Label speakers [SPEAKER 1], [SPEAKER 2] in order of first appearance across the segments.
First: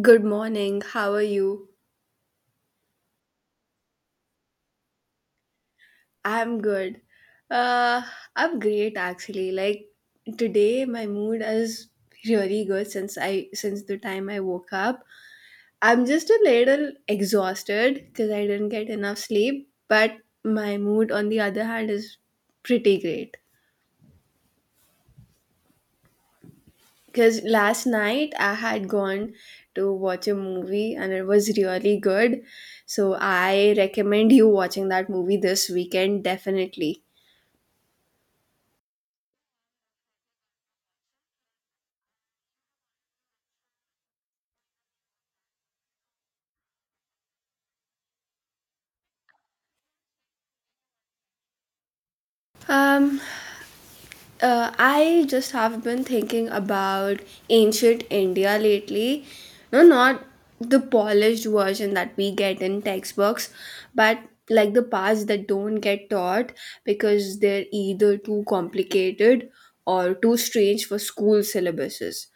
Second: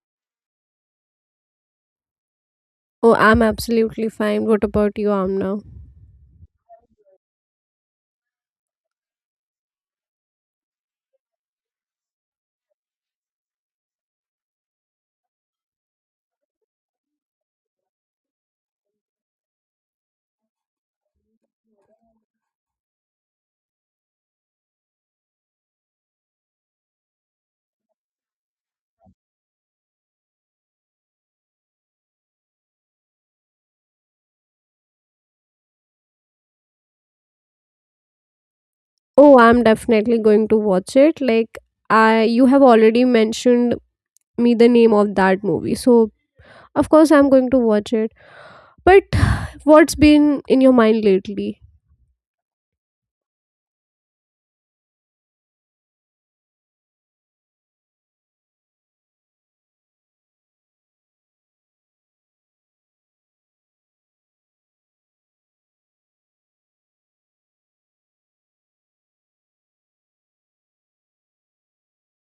[SPEAKER 1] Good morning. How are you?
[SPEAKER 2] Oh, I'm absolutely fine. What about you, Amna?
[SPEAKER 1] I'm good. Uh, I'm great actually. Like today my mood is really good since I since the time I woke up. I'm just a little exhausted because I didn't get enough sleep, but my mood on the other hand is pretty great. Because last night I had gone to watch a movie and it was really good. So I recommend you watching that movie this weekend definitely.
[SPEAKER 2] Oh, I'm definitely going to watch it. Like, I you have already mentioned me the name of that movie, so of course I'm going to watch it. But what's been in your mind lately?
[SPEAKER 1] Um, I just have been thinking about ancient India lately. No, not the polished version that we get in textbooks, but like the parts that don't get taught because they're either too complicated or too strange for school syllabuses,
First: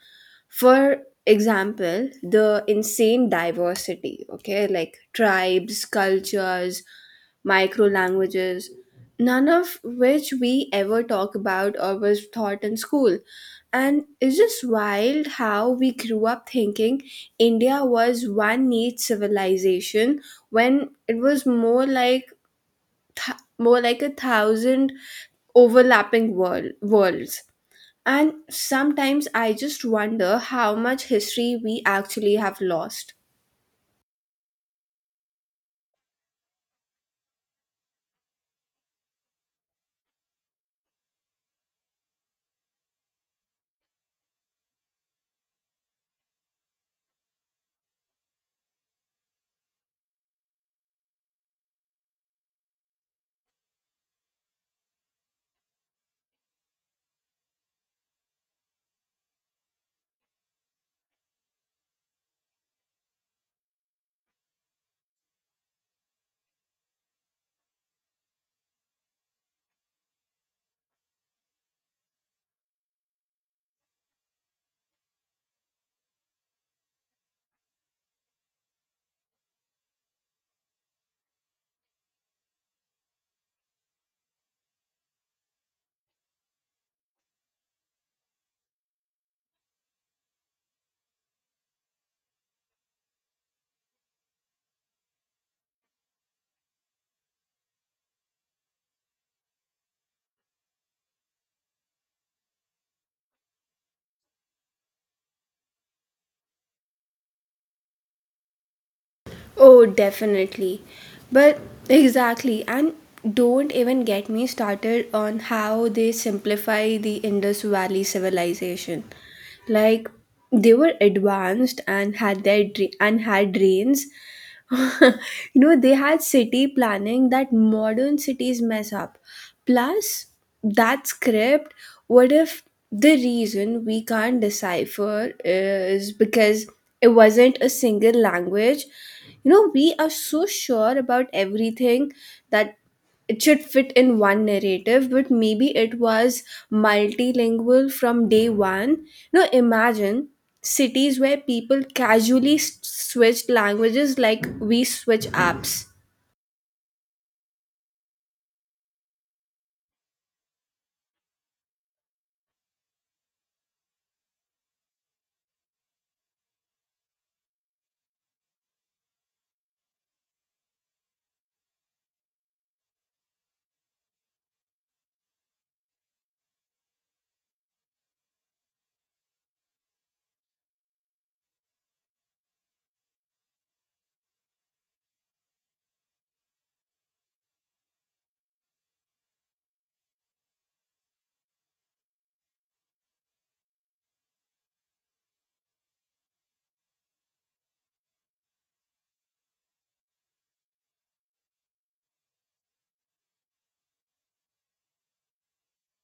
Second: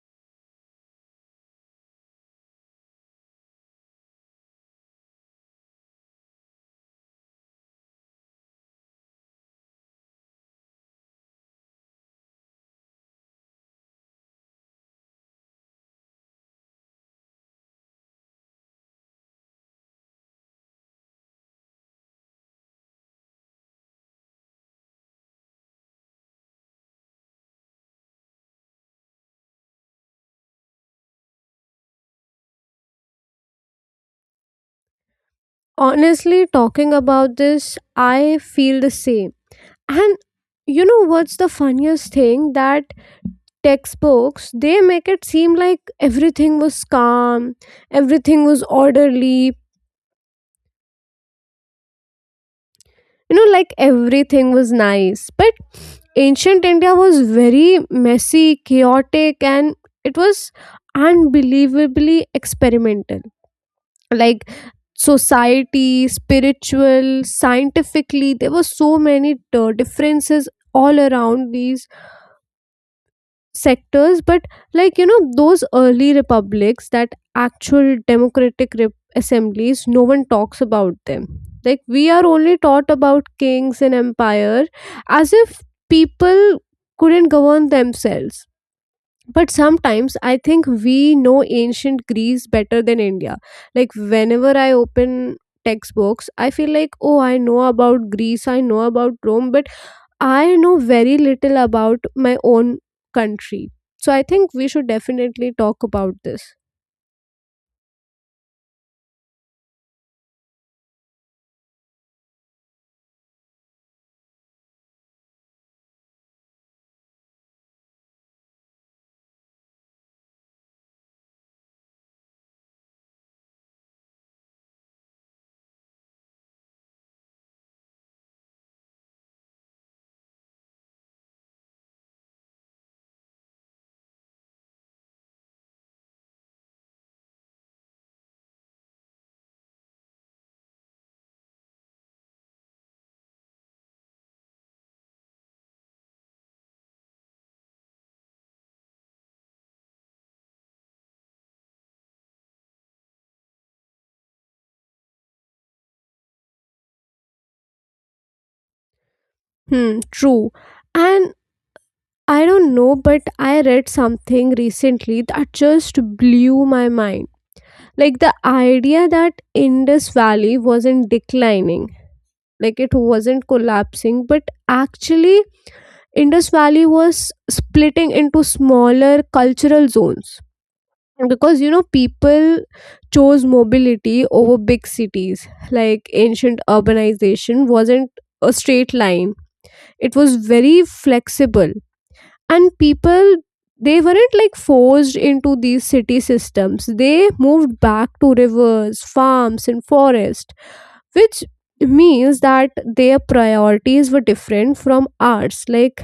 [SPEAKER 1] for example, the insane diversity. Okay, like tribes, cultures, micro languages, none of which we ever talk about or was taught in school. And it's just wild how we grew up thinking India was one neat civilization when it was more like more like a thousand overlapping worlds. And sometimes I just wonder how much history we actually have lost.
[SPEAKER 2] Honestly, talking about this, I feel the same. And you know what's the funniest thing? That textbooks, they make it seem like everything was calm, everything was orderly, you know, like everything was nice, but ancient India was very messy, chaotic, and it was unbelievably experimental. Like society, spiritual, scientifically, there were so many differences all around these sectors. But like, you know, those early republics, that actual democratic assemblies, no one talks about them. Like we are only taught about kings and empire, as if people couldn't govern themselves. But sometimes I think we know ancient Greece better than India. Like whenever I open textbooks, I feel like, oh, I know about Greece, I know about Rome, but I know very little about my own country. So I think we should definitely talk about this.
[SPEAKER 1] Oh, definitely. But exactly, and don't even get me started on how they simplify the Indus Valley civilization. Like they were advanced and had their dra- and had drains. you know, they had city planning that modern cities mess up. Plus that script, what if the reason we can't decipher is because it wasn't a single language? You know, we are so sure about everything that it should fit in one narrative, but maybe it was multilingual from day one. Now imagine cities where people casually switched languages like we switch apps.
[SPEAKER 2] Hmm, true. And I don't know, but I read something recently that just blew my mind. Like the idea that Indus Valley wasn't declining, like it wasn't collapsing, but actually, Indus Valley was splitting into smaller cultural zones. Because you know, people chose mobility over big cities. Like ancient urbanization wasn't a straight line, it was very flexible. And people, they weren't like forced into these city systems. They moved back to rivers, farms, and forest, which means that their priorities were different from ours. Like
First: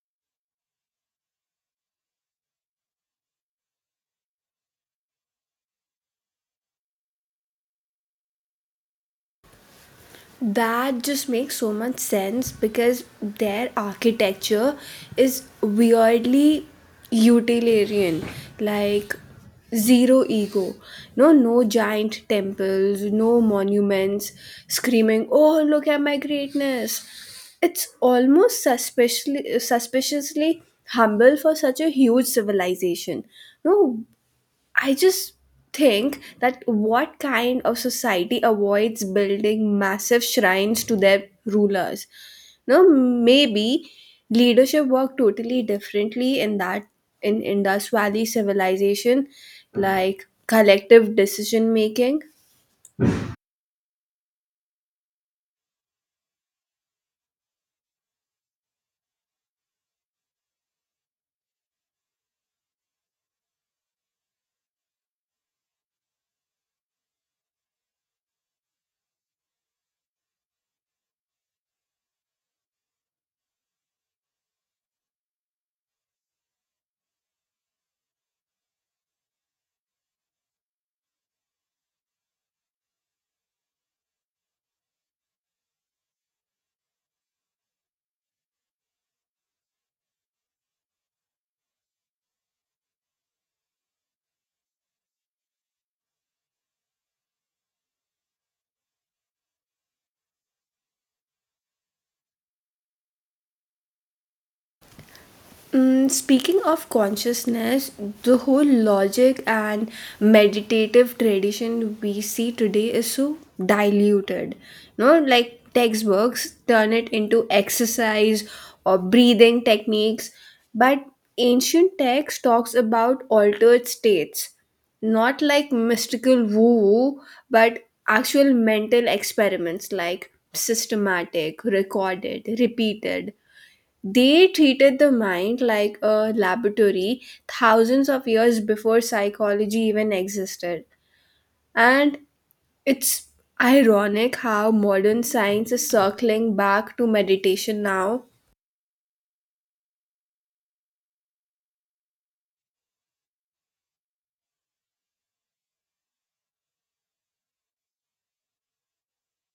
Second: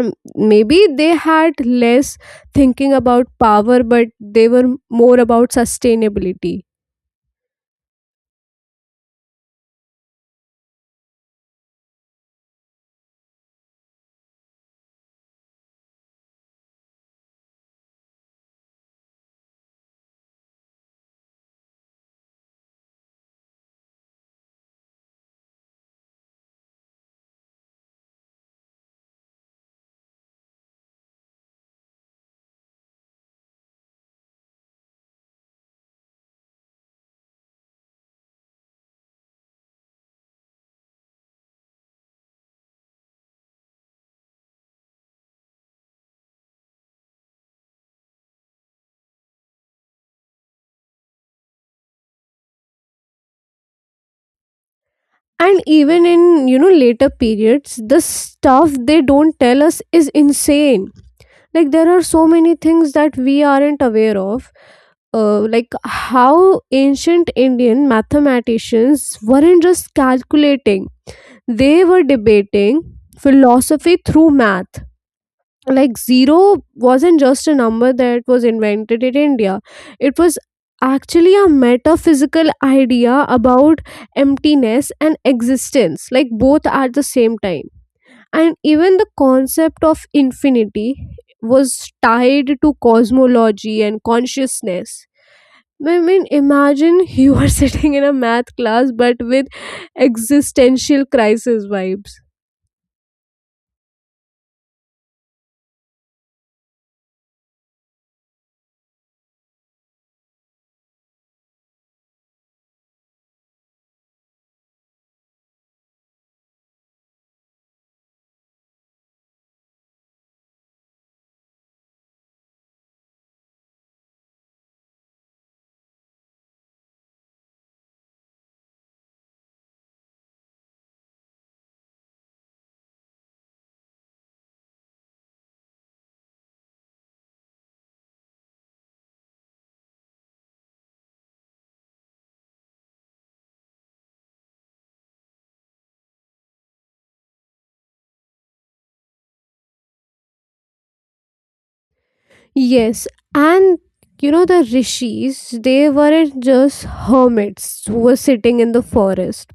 [SPEAKER 2] maybe they had less thinking about power, but they were more about sustainability.
[SPEAKER 1] That just makes so much sense because their architecture is weirdly utilitarian, like zero ego. No, No giant temples, no monuments screaming, "Oh, look at my greatness!" It's almost suspiciously humble for such a huge civilization. No, I just think that what kind of society avoids building massive shrines to their rulers? No, maybe leadership worked totally differently in that in Indus Valley civilization, like collective decision making.
[SPEAKER 2] And even in, you know, later periods, the stuff they don't tell us is insane. Like there are so many things that we aren't aware of. Like how ancient Indian mathematicians weren't just calculating, they were debating philosophy through math. Like zero wasn't just a number that was invented in India, it was actually a metaphysical idea about emptiness and existence, like both at the same time. And even the concept of infinity was tied to cosmology and consciousness. I mean, imagine you are sitting in a math class but with existential crisis vibes.
[SPEAKER 1] Mm, speaking of consciousness, the whole logic and meditative tradition we see today is so diluted. No, like textbooks turn it into exercise or breathing techniques, but ancient text talks about altered states, not like mystical woo-woo, but actual mental experiments, like systematic, recorded, repeated. They treated the mind like a laboratory thousands of years before psychology even existed. And it's ironic how modern science is circling back to meditation now.
[SPEAKER 2] Yes, and you know the rishis, they weren't just hermits who were sitting in the forest.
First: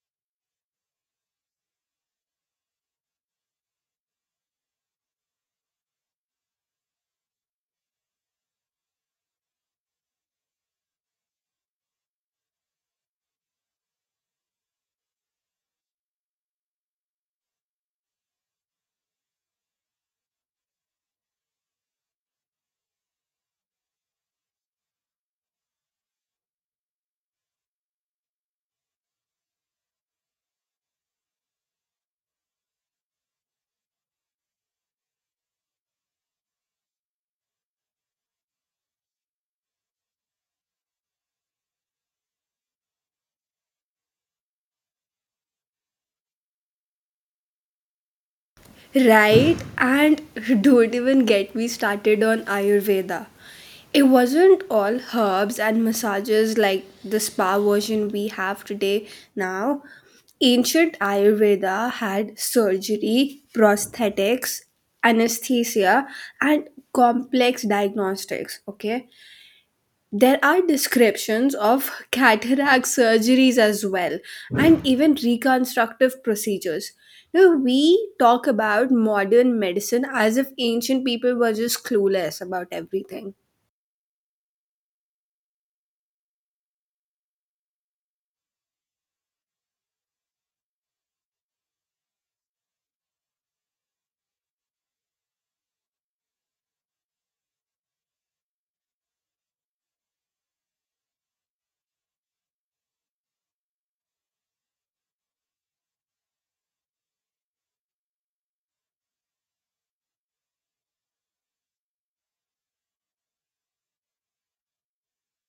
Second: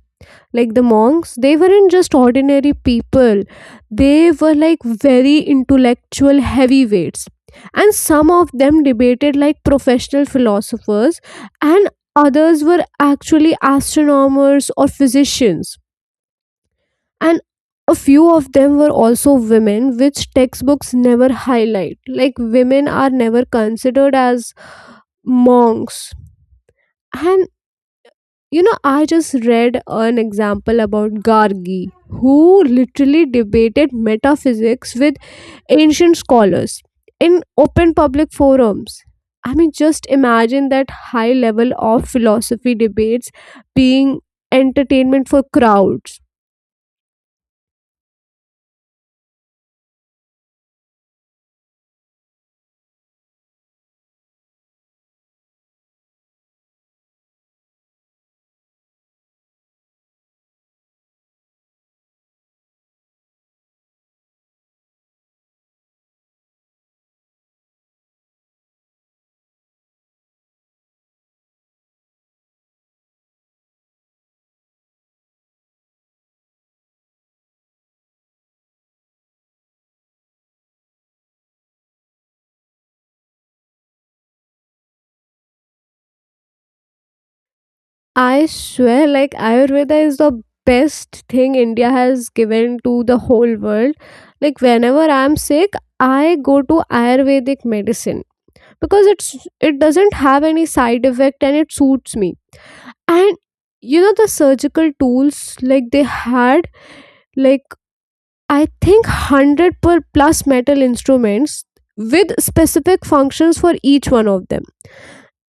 [SPEAKER 2] Like the monks, they weren't just ordinary people. They were like very intellectual heavyweights. And some of them debated like professional philosophers, and others were actually astronomers or physicians, and a few of them were also women, which textbooks never highlight. Like women are never considered as monks. And you know, I just read an example about Gargi, who literally debated metaphysics with ancient scholars in open public forums. I mean, just imagine that high level of philosophy debates being entertainment for crowds.
[SPEAKER 1] Right? And don't even get me started on Ayurveda. It wasn't all herbs and massages like the spa version we have today now. Ancient Ayurveda had surgery, prosthetics, anesthesia, and complex diagnostics. Okay, there are descriptions of cataract surgeries as well, and even reconstructive procedures. Now, we talk about modern medicine as if ancient people were just clueless about everything.
[SPEAKER 2] I swear, like Ayurveda is the best thing India has given to the whole world. Like whenever I'm sick, I go to Ayurvedic medicine because it doesn't have any side effect and it suits me. And you know the surgical tools, like they had, like I think hundred per plus metal instruments with specific functions for each one of them.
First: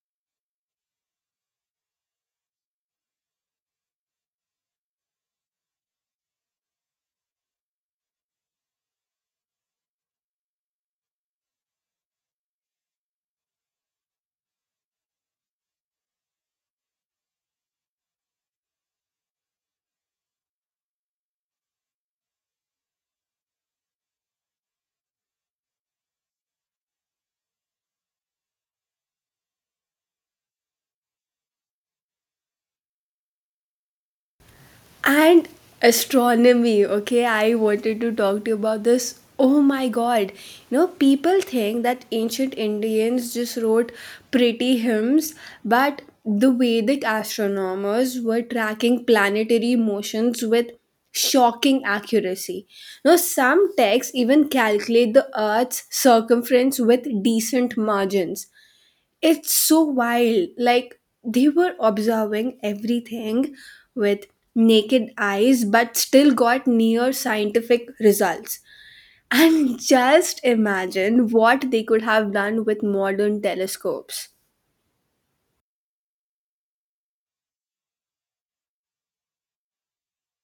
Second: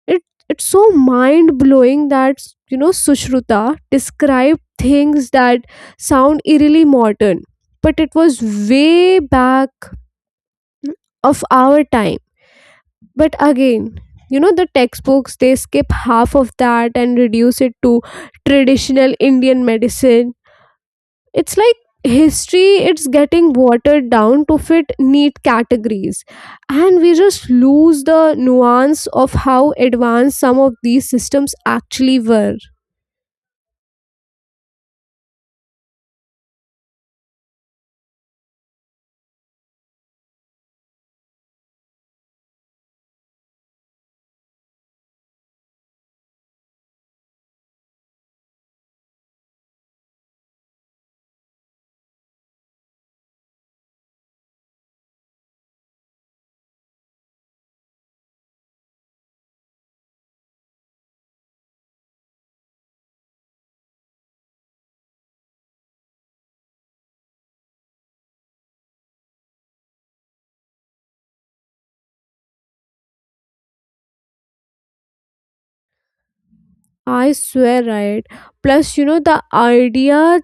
[SPEAKER 2] It it's so mind blowing that you know, Sushruta described things that sound eerily modern, but it was way back of our time. But again, you know the textbooks, they skip half of that and reduce it to traditional Indian medicine. It's like history, it's getting watered down to fit neat categories, and we just lose the nuance of how advanced some of these systems actually were.
[SPEAKER 1] And astronomy, okay, I wanted to talk to you about this. Oh my god. You know, people think that ancient Indians just wrote pretty hymns, but the Vedic astronomers were tracking planetary motions with shocking accuracy. Now, some texts even calculate the Earth's circumference with decent margins. It's so wild. Like they were observing everything with naked eyes, but still got near scientific results. And just imagine what they could have done with modern telescopes.
[SPEAKER 2] I swear, right? Plus you know, the idea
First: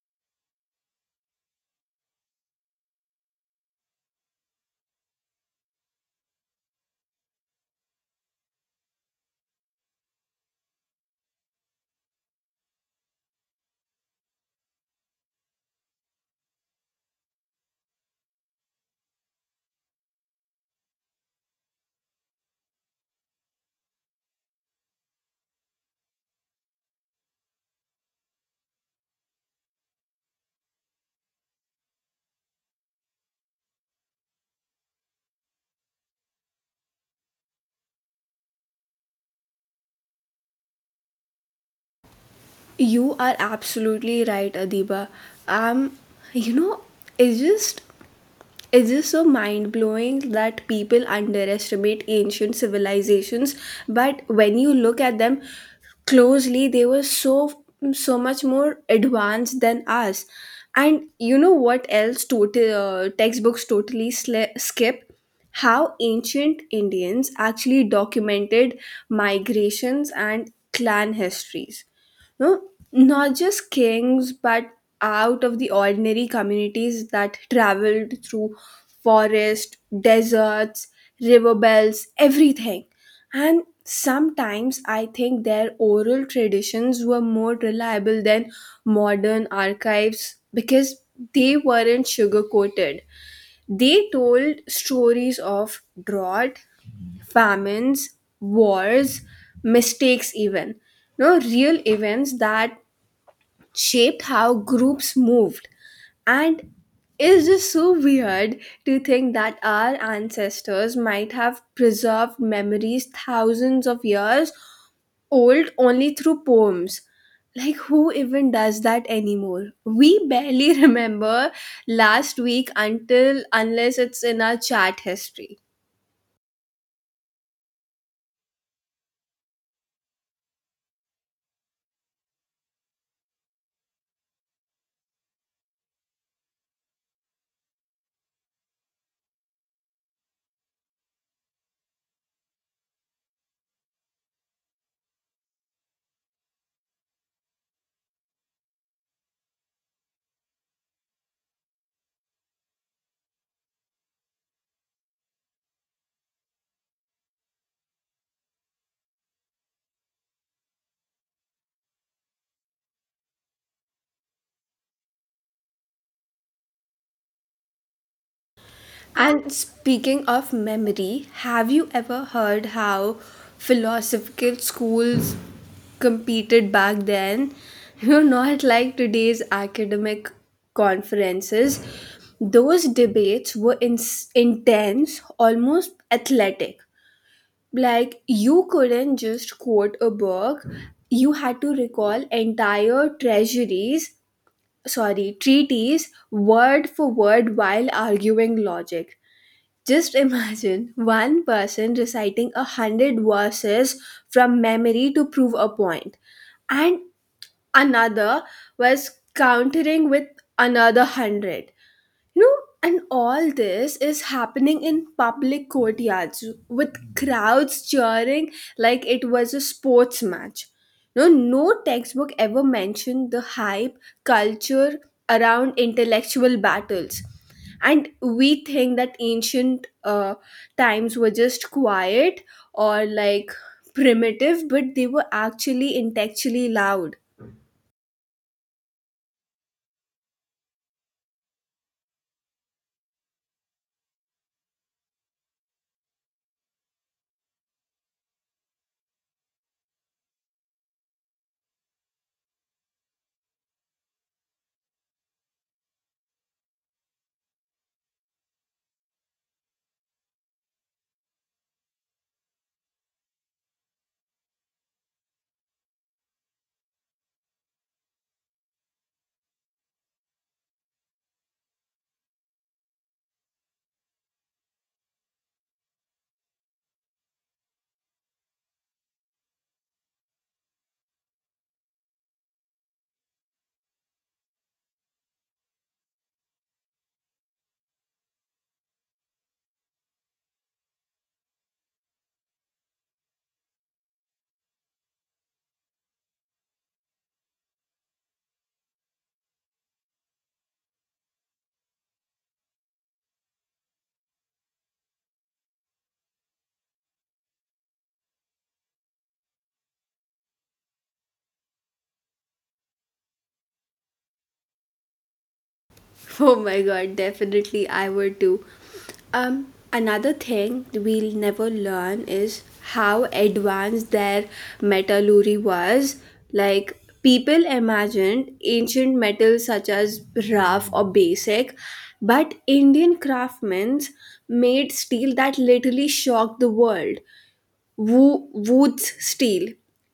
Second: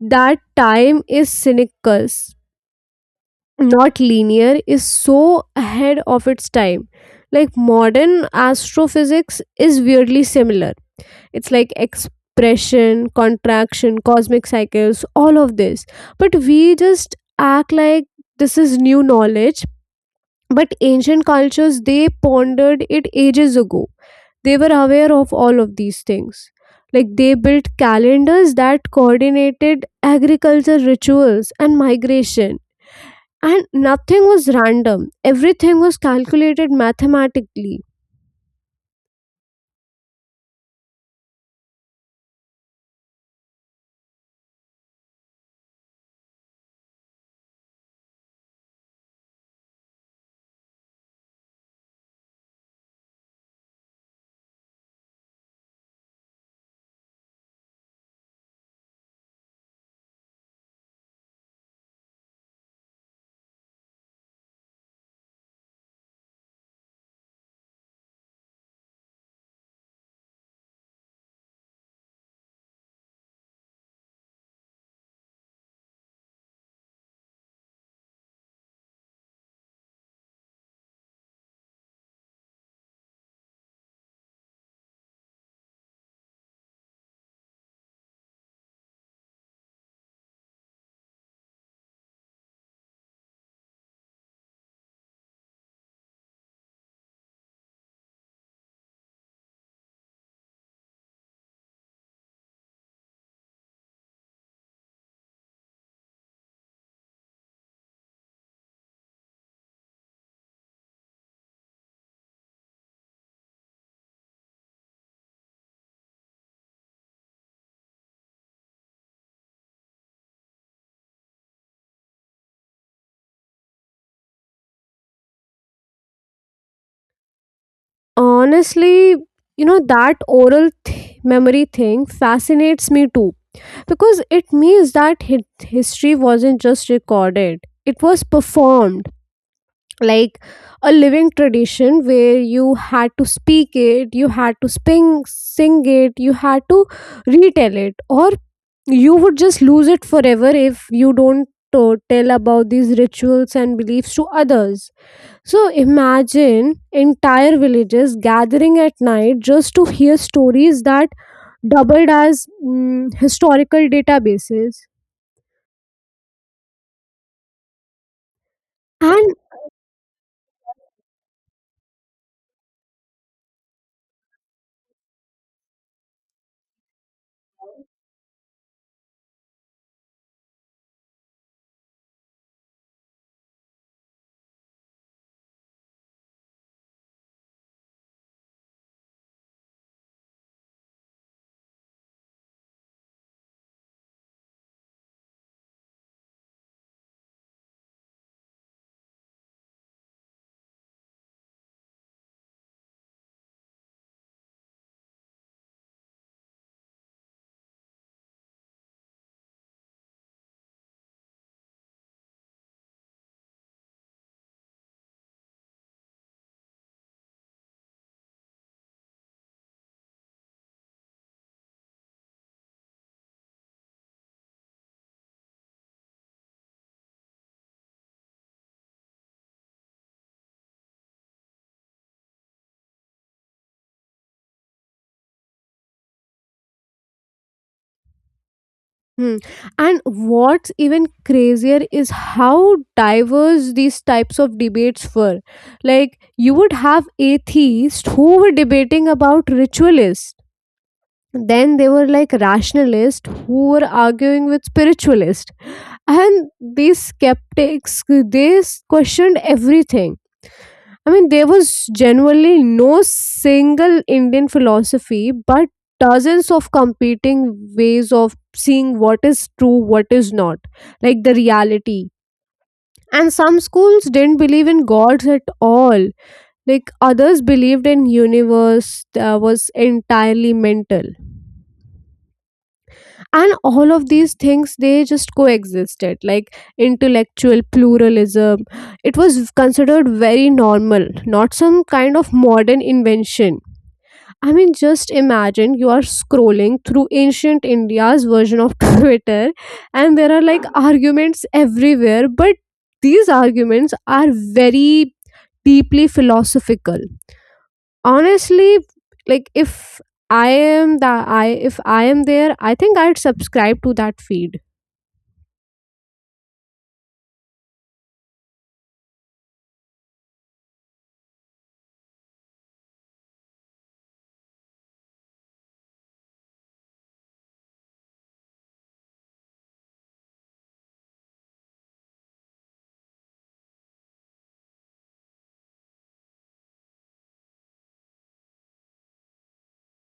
[SPEAKER 2] that time is cynical not linear is so ahead of its time. Like modern astrophysics is weirdly similar. It's like expression, contraction, cosmic cycles, all of this. But we just act like this is new knowledge, but ancient cultures, they pondered it ages ago. They were aware of all of these things. Like they built calendars that coordinated agriculture, rituals, and migration, and nothing was random. Everything was calculated mathematically.
[SPEAKER 1] You are absolutely right, Adiba. Um, you know, it's just it is so mind blowing that people underestimate ancient civilizations, but when you look at them closely, they were so much more advanced than us. And you know what else? Total Textbooks totally skip how ancient Indians actually documented migrations and clan histories. No, not just kings, but out of the ordinary communities that traveled through forest, deserts, river belts, everything. And sometimes I think their oral traditions were more reliable than modern archives because they weren't sugar coated. They told stories of drought, famines, wars, mistakes, even. No, real events that shaped how groups moved. And it's just so weird to think that our ancestors might have preserved memories thousands of years old only through poems. Like, who even does that anymore? We barely remember last week until unless it's in our chat history.
[SPEAKER 2] Honestly, you know that oral memory thing fascinates me too, because it means that history wasn't just recorded, it was performed. Like a living tradition where you had to speak it, you had to sing it, you had to retell it, or you would just lose it forever if you don't tell about these rituals and beliefs to others. So imagine entire villages gathering at night just to hear stories that doubled as historical databases. And
[SPEAKER 1] And speaking of memory, have you ever heard how philosophical schools competed back then? You're not like today's academic conferences. Those debates were intense, almost athletic. Like you couldn't just quote a book, you had to recall entire treasuries sorry treaties word for word while arguing logic. Just imagine one person reciting a hundred verses from memory to prove a point, and another was countering with another hundred. You know, and all this is happening in public courtyards with crowds cheering like it was a sports match. No, No textbook ever mentioned the hype culture around intellectual battles. And we think that ancient times were just quiet or like primitive, but they were actually intellectually loud.
[SPEAKER 2] mm, and what's even crazier is how diverse these types of debates were. Like you would have atheists who were debating about ritualists. Then they were like rationalists who were arguing with spiritualists. And these skeptics, they questioned everything. I mean, there was generally no single Indian philosophy, but dozens of competing ways of seeing what is true, what is not, like the reality. And some schools didn't believe in gods at all, like others believed in universe that was entirely mental. And all of these things, they just coexisted like intellectual pluralism. It was considered very normal, not some kind of modern invention. I mean, just imagine you are scrolling through ancient India's version of twitter, and there are like arguments everywhere, but these arguments are very deeply philosophical. Honestly, like if I am the I if I am there, I think I'd subscribe to that feed.
[SPEAKER 1] Oh my god, definitely I would too. Another thing we'll never learn is how advanced their metallurgy was. Like, people imagined ancient metals such as rough or basic, but Indian craftsmen made steel that literally shocked the world. Wood's steel.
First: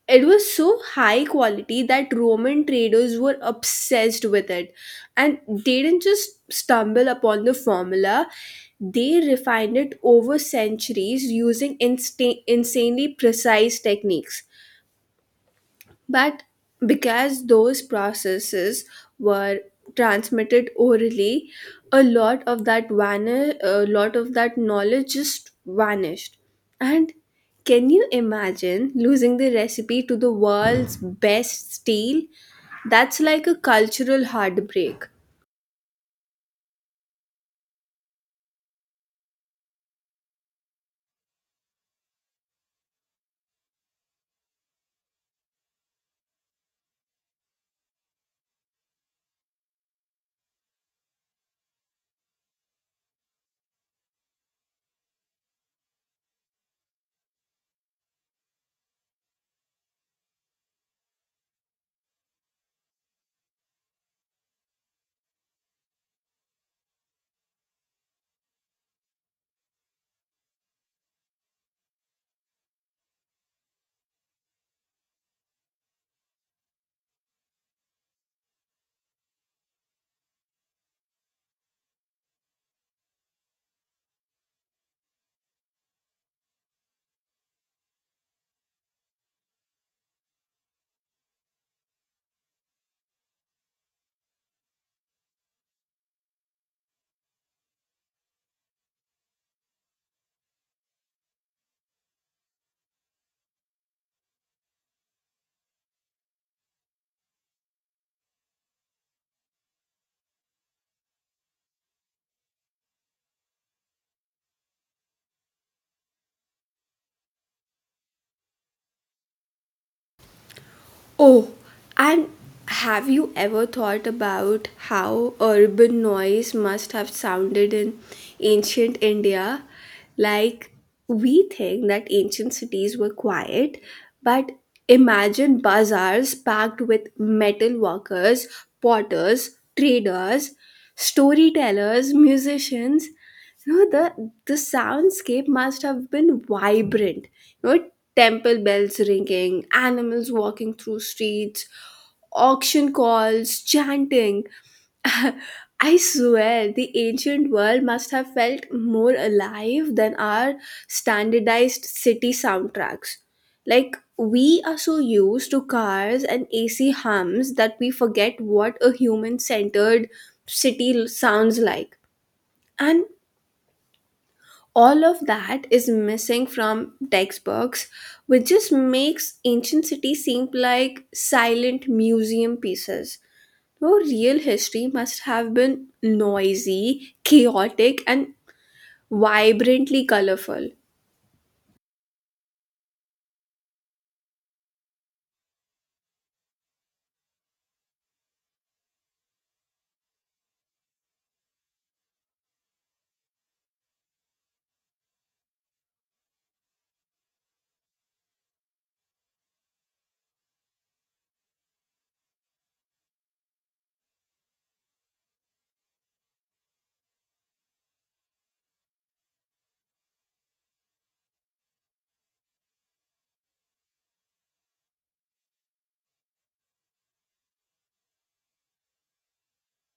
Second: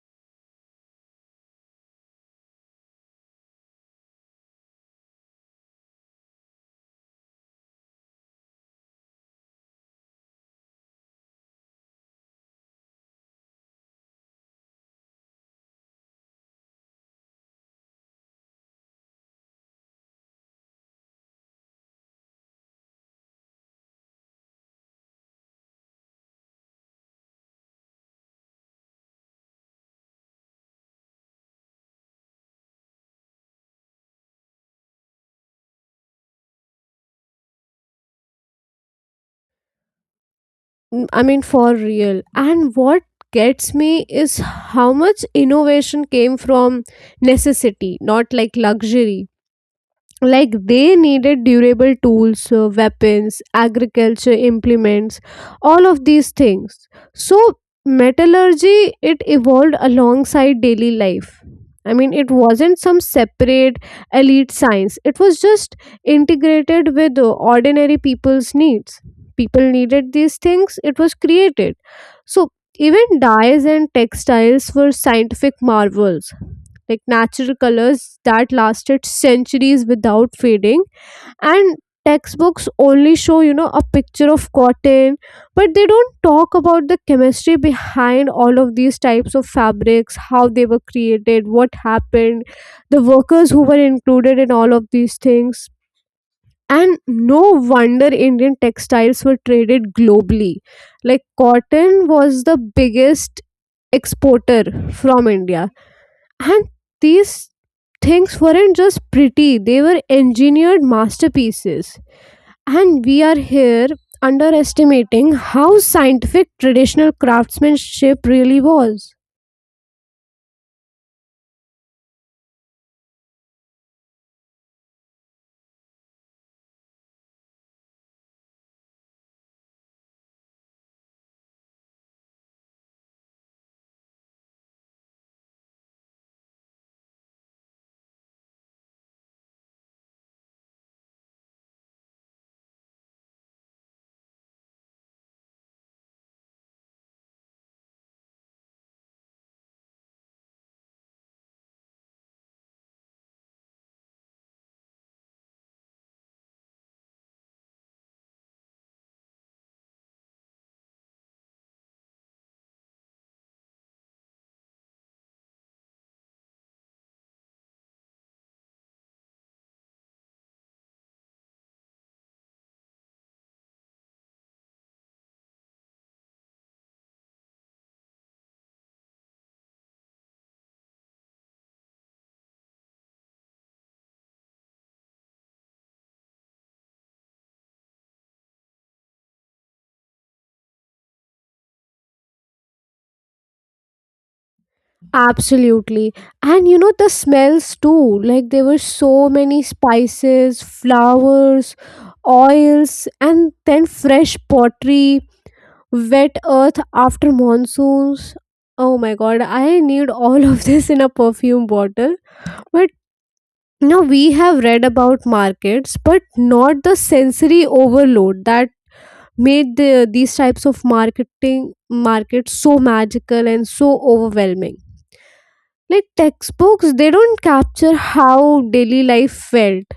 [SPEAKER 1] It was so high quality that Roman traders were obsessed with it. And they didn't just stumble upon the formula, they refined it over centuries using insanely precise techniques. But because those processes were transmitted orally, a lot of that knowledge just vanished. And can you imagine losing the recipe to the world's best steal? That's like a cultural heartbreak.
[SPEAKER 2] Mm, I mean, for real. And what gets me is how much innovation came from necessity, not like luxury. Like they needed durable tools, weapons, agriculture implements, all of these things. So metallurgy, it evolved alongside daily life. I mean, it wasn't some separate elite science, it was just integrated with ordinary people's needs. People needed these things, it was created. So even dyes and textiles were scientific marvels, like natural colors that lasted centuries without fading. And textbooks only show, you know, a picture of cotton, but they don't talk about the chemistry behind all of these types of fabrics, how they were created, what happened, the workers who were included in all of these things. And no wonder Indian textiles were traded globally. Like cotton was the biggest exporter from India, and these things weren't just pretty, they were engineered masterpieces. And we are here underestimating how scientific traditional craftsmanship really was.
[SPEAKER 1] Oh, and have you ever thought about how urban noise must have sounded in ancient India? Like, we think that ancient cities were quiet, but imagine bazaars packed with metal workers, potters, traders, storytellers, musicians. So the soundscape must have been vibrant. You know, temple bells ringing, animals walking through streets, auction calls, chanting. I swear, the ancient world must have felt more alive than our standardized city soundtracks. Like, we are so used to cars and AC hums that we forget what a human centered city sounds like. And all of that is missing from textbooks, which just makes ancient cities seem like silent museum pieces. No, real history must have been noisy, chaotic, and vibrantly colorful.
[SPEAKER 2] Absolutely. And you know, the smells too. Like there were so many spices, flowers, oils, and then fresh pottery, wet earth after monsoons. Oh my god, I need all of this in a perfume bottle. But you know, we have read about markets, but not the sensory overload that made these types of marketing markets so magical and so overwhelming. Like textbooks, they don't capture how daily life felt,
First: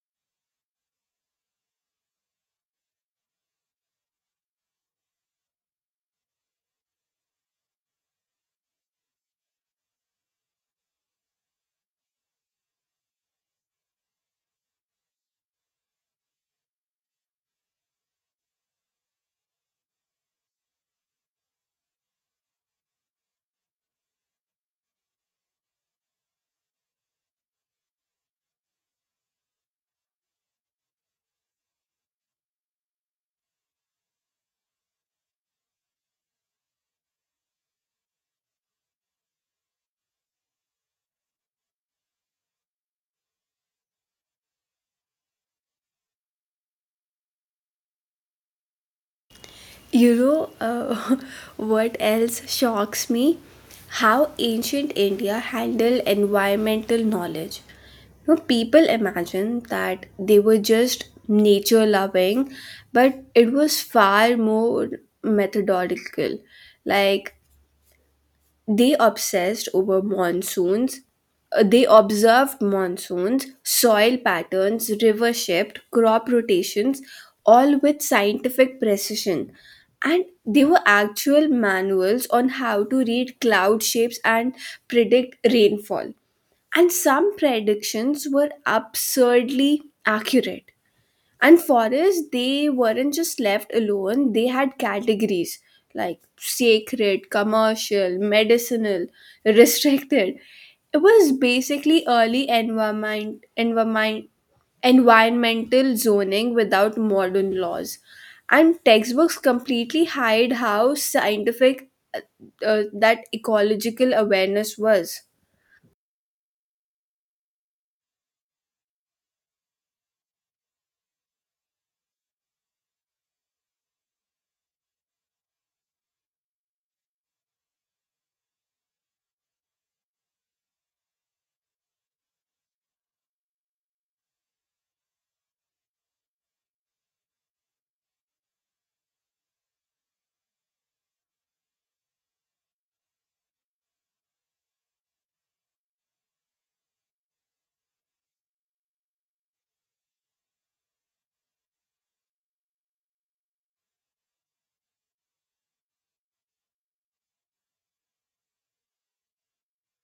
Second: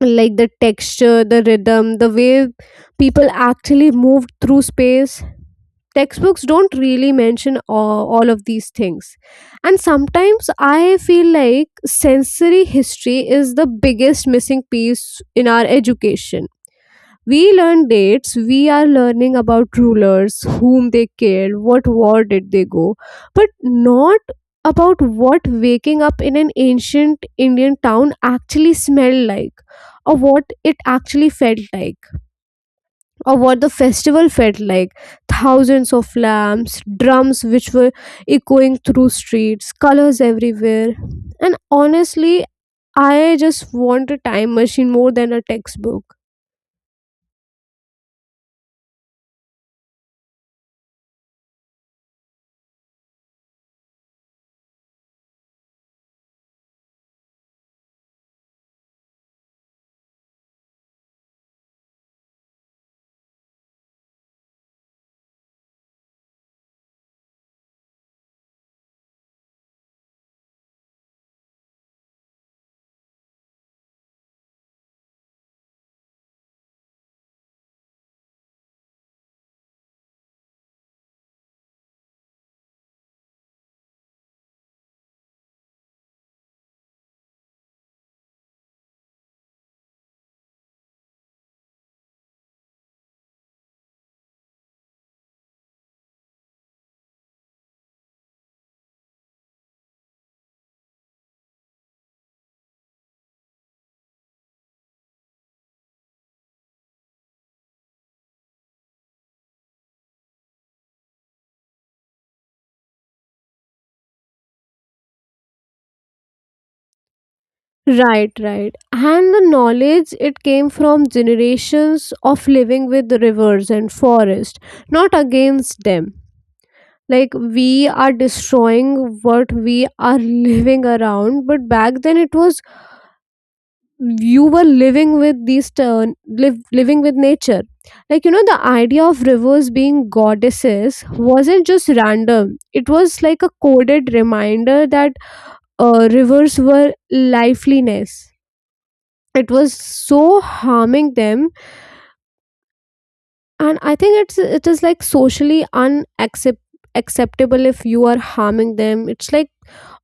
[SPEAKER 2] like the texture, the rhythm, the way people actually moved through space. Textbooks don't really mention all of these things. And sometimes I feel like sensory history is the biggest missing piece in our education. We learn dates, we are learning about rulers, whom they killed, what war did they go, but not about what waking up in an ancient Indian town actually smelled like, or what it actually felt like, or what the festival felt like, thousands of lamps, drums which were echoing through streets, colors everywhere. And honestly, I just want a time machine more than a textbook.
[SPEAKER 1] You know, what else shocks me? How ancient India handled environmental knowledge. You know, people imagine that they were just nature loving, but it was far more methodological. Like they obsessed over monsoons. They observed monsoons, soil patterns, river shift, crop rotations, all with scientific precision. And they were actual manuals on how to read cloud shapes and predict rainfall. And some predictions were absurdly accurate. And forests, they weren't just left alone, they had categories like sacred, commercial, medicinal, restricted. It was basically early environmental zoning without modern laws. And textbooks completely hide how scientific uh, that ecological awareness was.
[SPEAKER 2] Right, right. And the knowledge, it came from generations of living with the rivers and forest, not against them. Like we are destroying what we are living around, but back then it was, you were living with nature. Like you know, the idea of rivers being goddesses wasn't just random, it was like a coded reminder that rivers were lifeliness. It was so harming them, and I think it's, it is like socially unacceptable acceptable if you are harming them, it's like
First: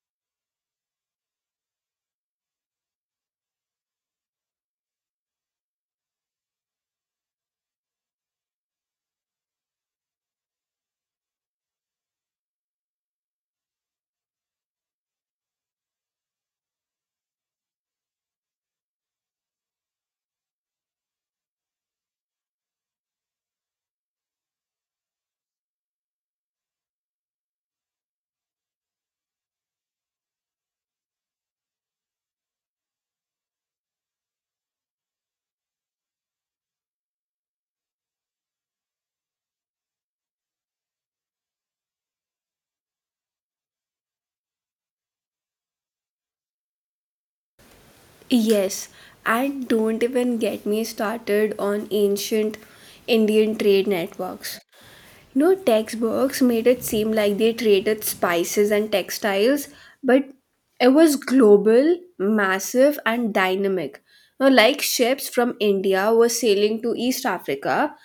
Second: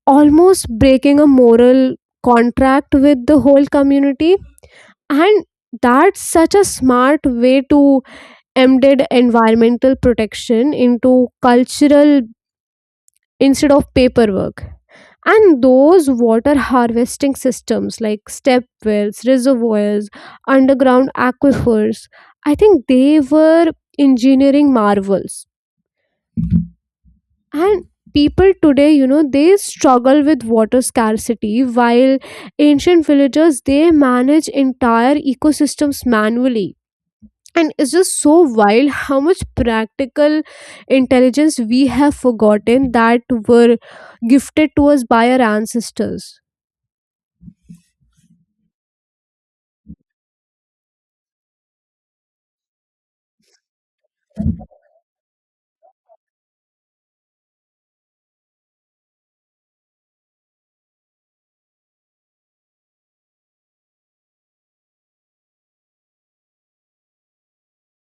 [SPEAKER 2] almost breaking a moral contract with the whole community. And that's such a smart way to embed environmental protection into cultural instead of paperwork. And those water harvesting systems like step wells, reservoirs, underground aquifers, I think they were engineering marvels. And people today, you know, they struggle with water scarcity while ancient villagers, they manage entire ecosystems manually. And it's just so wild how much practical intelligence we have forgotten that were gifted to us by our ancestors.
[SPEAKER 1] Yes, and don't even get me started on ancient Indian trade networks. You know, textbooks made it seem like they traded spices and textiles, but it was global, massive, and dynamic. Now, like ships from India were sailing to East Africa,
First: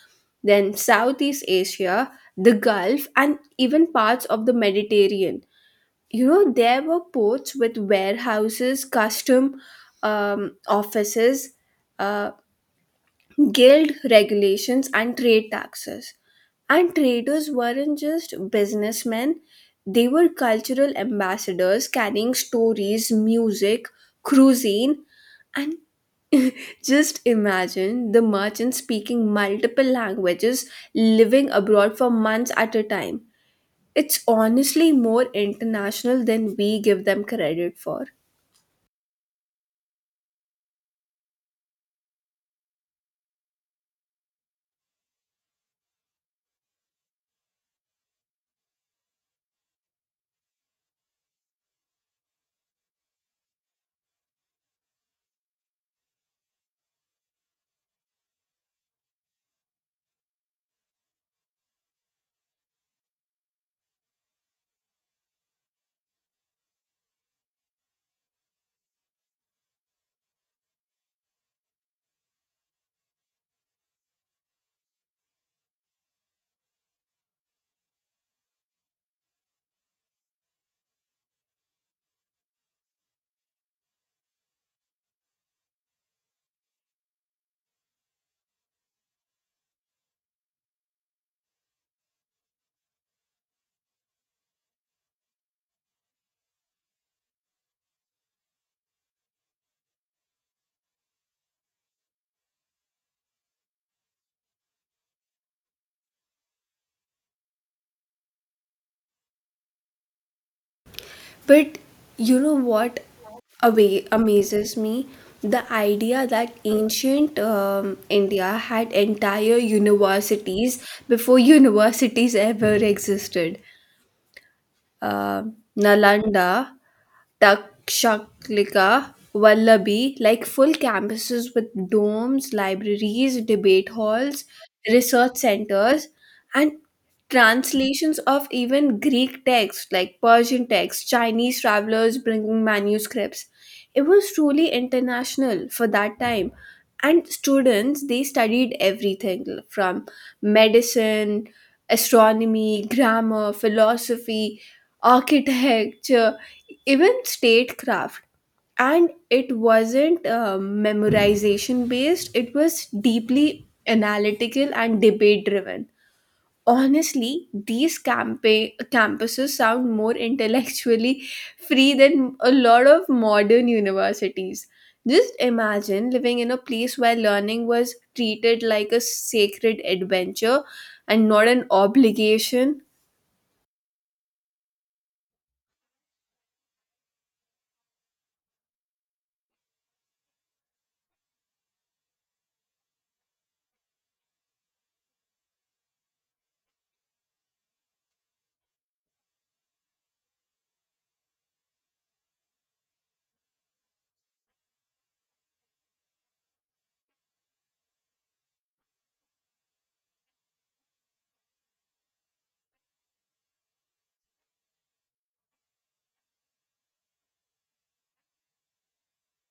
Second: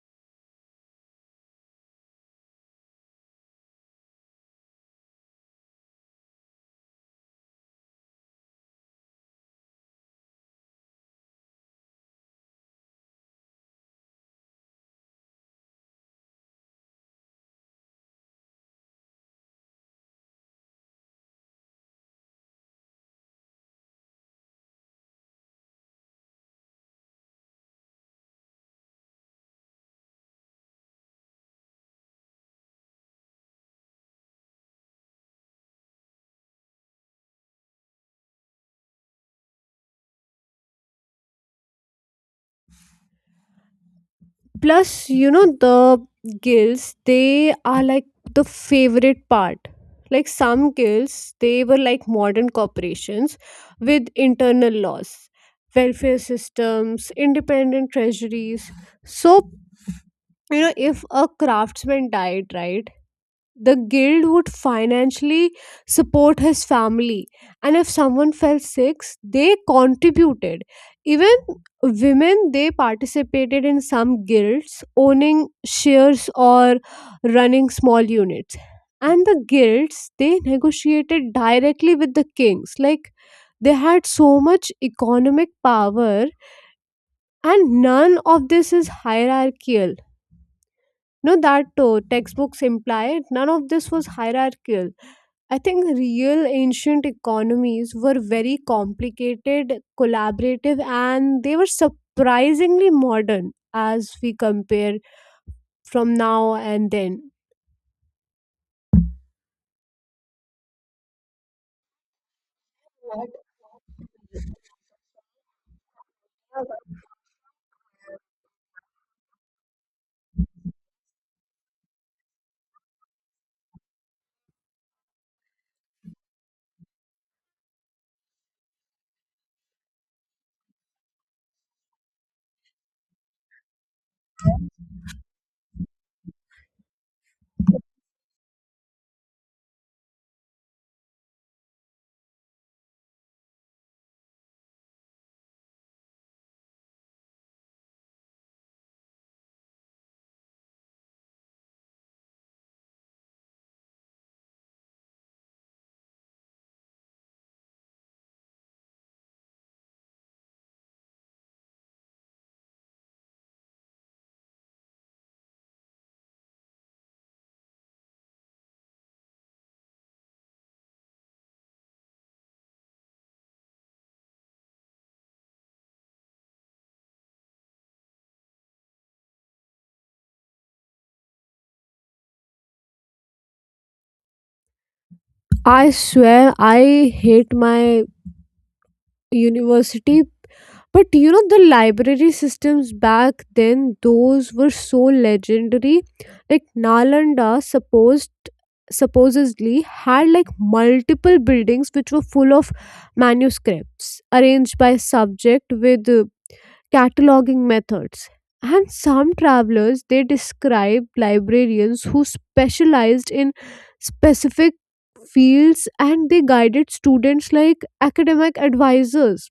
[SPEAKER 1] then Southeast Asia, the Gulf, and even parts of the Mediterranean. You know, there were ports with warehouses, custom offices, uh, guild regulations, and trade taxes. And traders weren't just businessmen, they were cultural ambassadors carrying stories, music, cuisine. And just imagine the merchant speaking multiple languages, living abroad for months at a time. It's honestly more international than we give them credit for.
[SPEAKER 2] Plus you know, the guilds, they are like the favorite part. Like some guilds, they were like modern corporations with internal laws, welfare systems, independent treasuries. So you know, if a craftsman died, right, the guild would financially support his family. And if someone fell sick, they contributed. Even women, they participated in some guilds, owning shares or running small units. And the guilds, they negotiated directly with the kings. Like they had so much economic power, and none of this is hierarchical. No that Textbooks imply none of this was hierarchical. I think real ancient economies were very complicated, collaborative, and they were surprisingly modern as we compare from now and then.
[SPEAKER 1] But you know what away amazes me? The idea that ancient India had entire universities before universities ever existed. uh, Nalanda, Takshaklika, Wallaby, like full campuses with domes, libraries, debate halls, research centers, and translations of even Greek texts, like Persian texts, Chinese travelers bringing manuscripts. It was truly international for that time. And students, they studied everything from medicine, astronomy, grammar, philosophy, architecture, even statecraft. And it wasn't memorization based, it was deeply analytical and debate driven. Honestly, these campuses sound more intellectually free than a lot of modern universities. Just imagine living in a place where learning was treated like a sacred adventure and not an obligation.
[SPEAKER 2] I swear I hate my university, but you know the library systems back then, those were so legendary. Like Nalanda supposedly had like multiple buildings which were full of manuscripts arranged by subject with cataloging methods. And some travelers, they described librarians who specialized in specific fields, and they guided students like academic advisors.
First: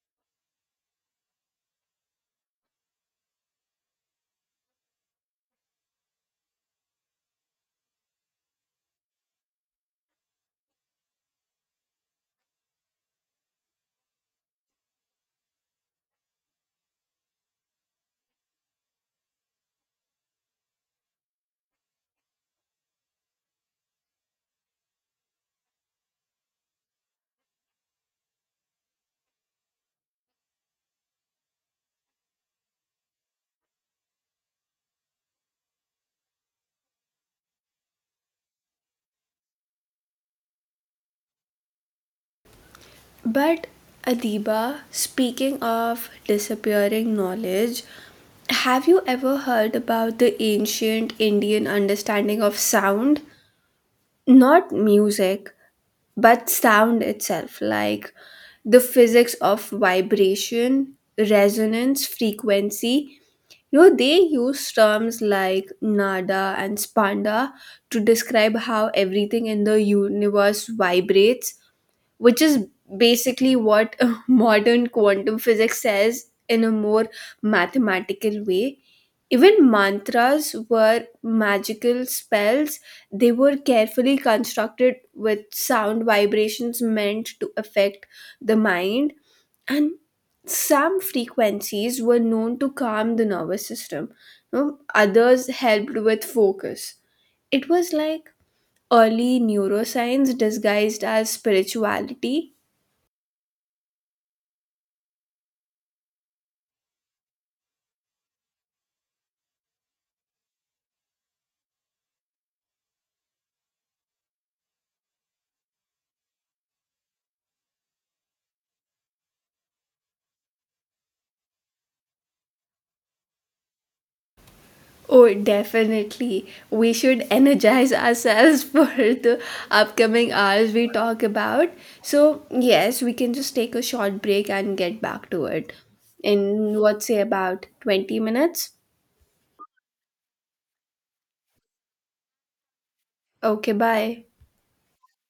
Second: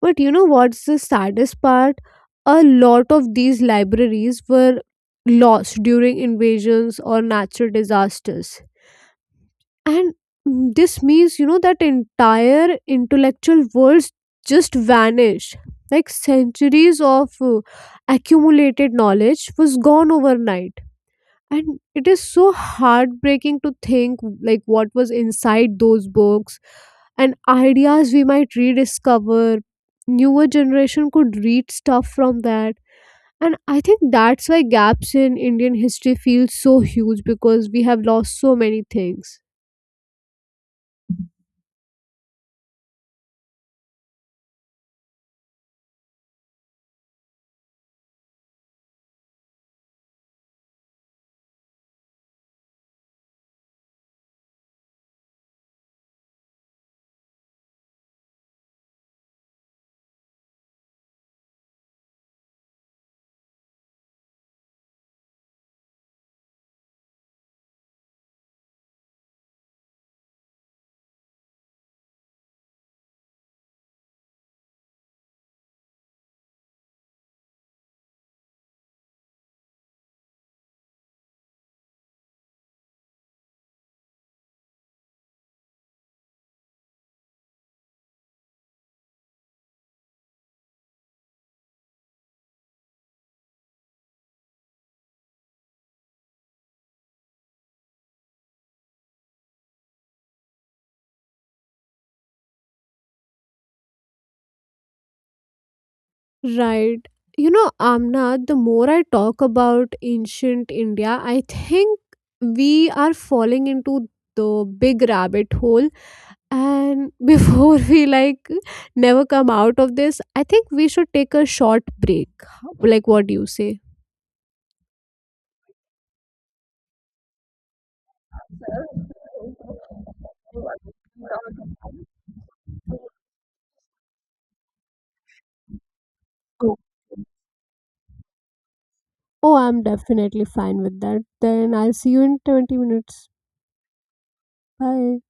[SPEAKER 2] But you know what's the saddest part? A lot of these libraries were lost during invasions or natural disasters. And this means, you know, that entire intellectual worlds just vanished. Like centuries of accumulated knowledge was gone overnight, and it is so heartbreaking to think like what was inside those books and ideas we might rediscover, newer generation could read stuff from that. And I think that's why gaps in Indian history feel so huge because we have lost so many things.
[SPEAKER 1] But Adiba, speaking of disappearing knowledge, have you ever heard about the ancient Indian understanding of sound? Not music, but sound itself, like the physics of vibration, resonance, frequency. You know, they use terms like nada and spanda to describe how everything in the universe vibrates, which is basically what modern quantum physics says in a more mathematical way. Even mantras were magical spells. They were carefully constructed with sound vibrations meant to affect the mind, and some frequencies were known to calm the nervous system. You know, others helped with focus. It was like early neuroscience disguised as spirituality.
[SPEAKER 2] Right, you know, Amna, the more I talk about ancient India, I think we are falling into the big rabbit hole. And before we like never come out of this, I think we should take a short break. Like, what do you say?
[SPEAKER 1] Oh, definitely. We should energize ourselves for the upcoming hours we talk about. So, yes, we can just take a short break and get back to it
[SPEAKER 2] Oh,
[SPEAKER 1] in what say about 20 minutes?
[SPEAKER 2] oh, I'm definitely fine with that. Then I'll see you in 20 minutes.
[SPEAKER 1] Okay, bye.
[SPEAKER 2] Bye.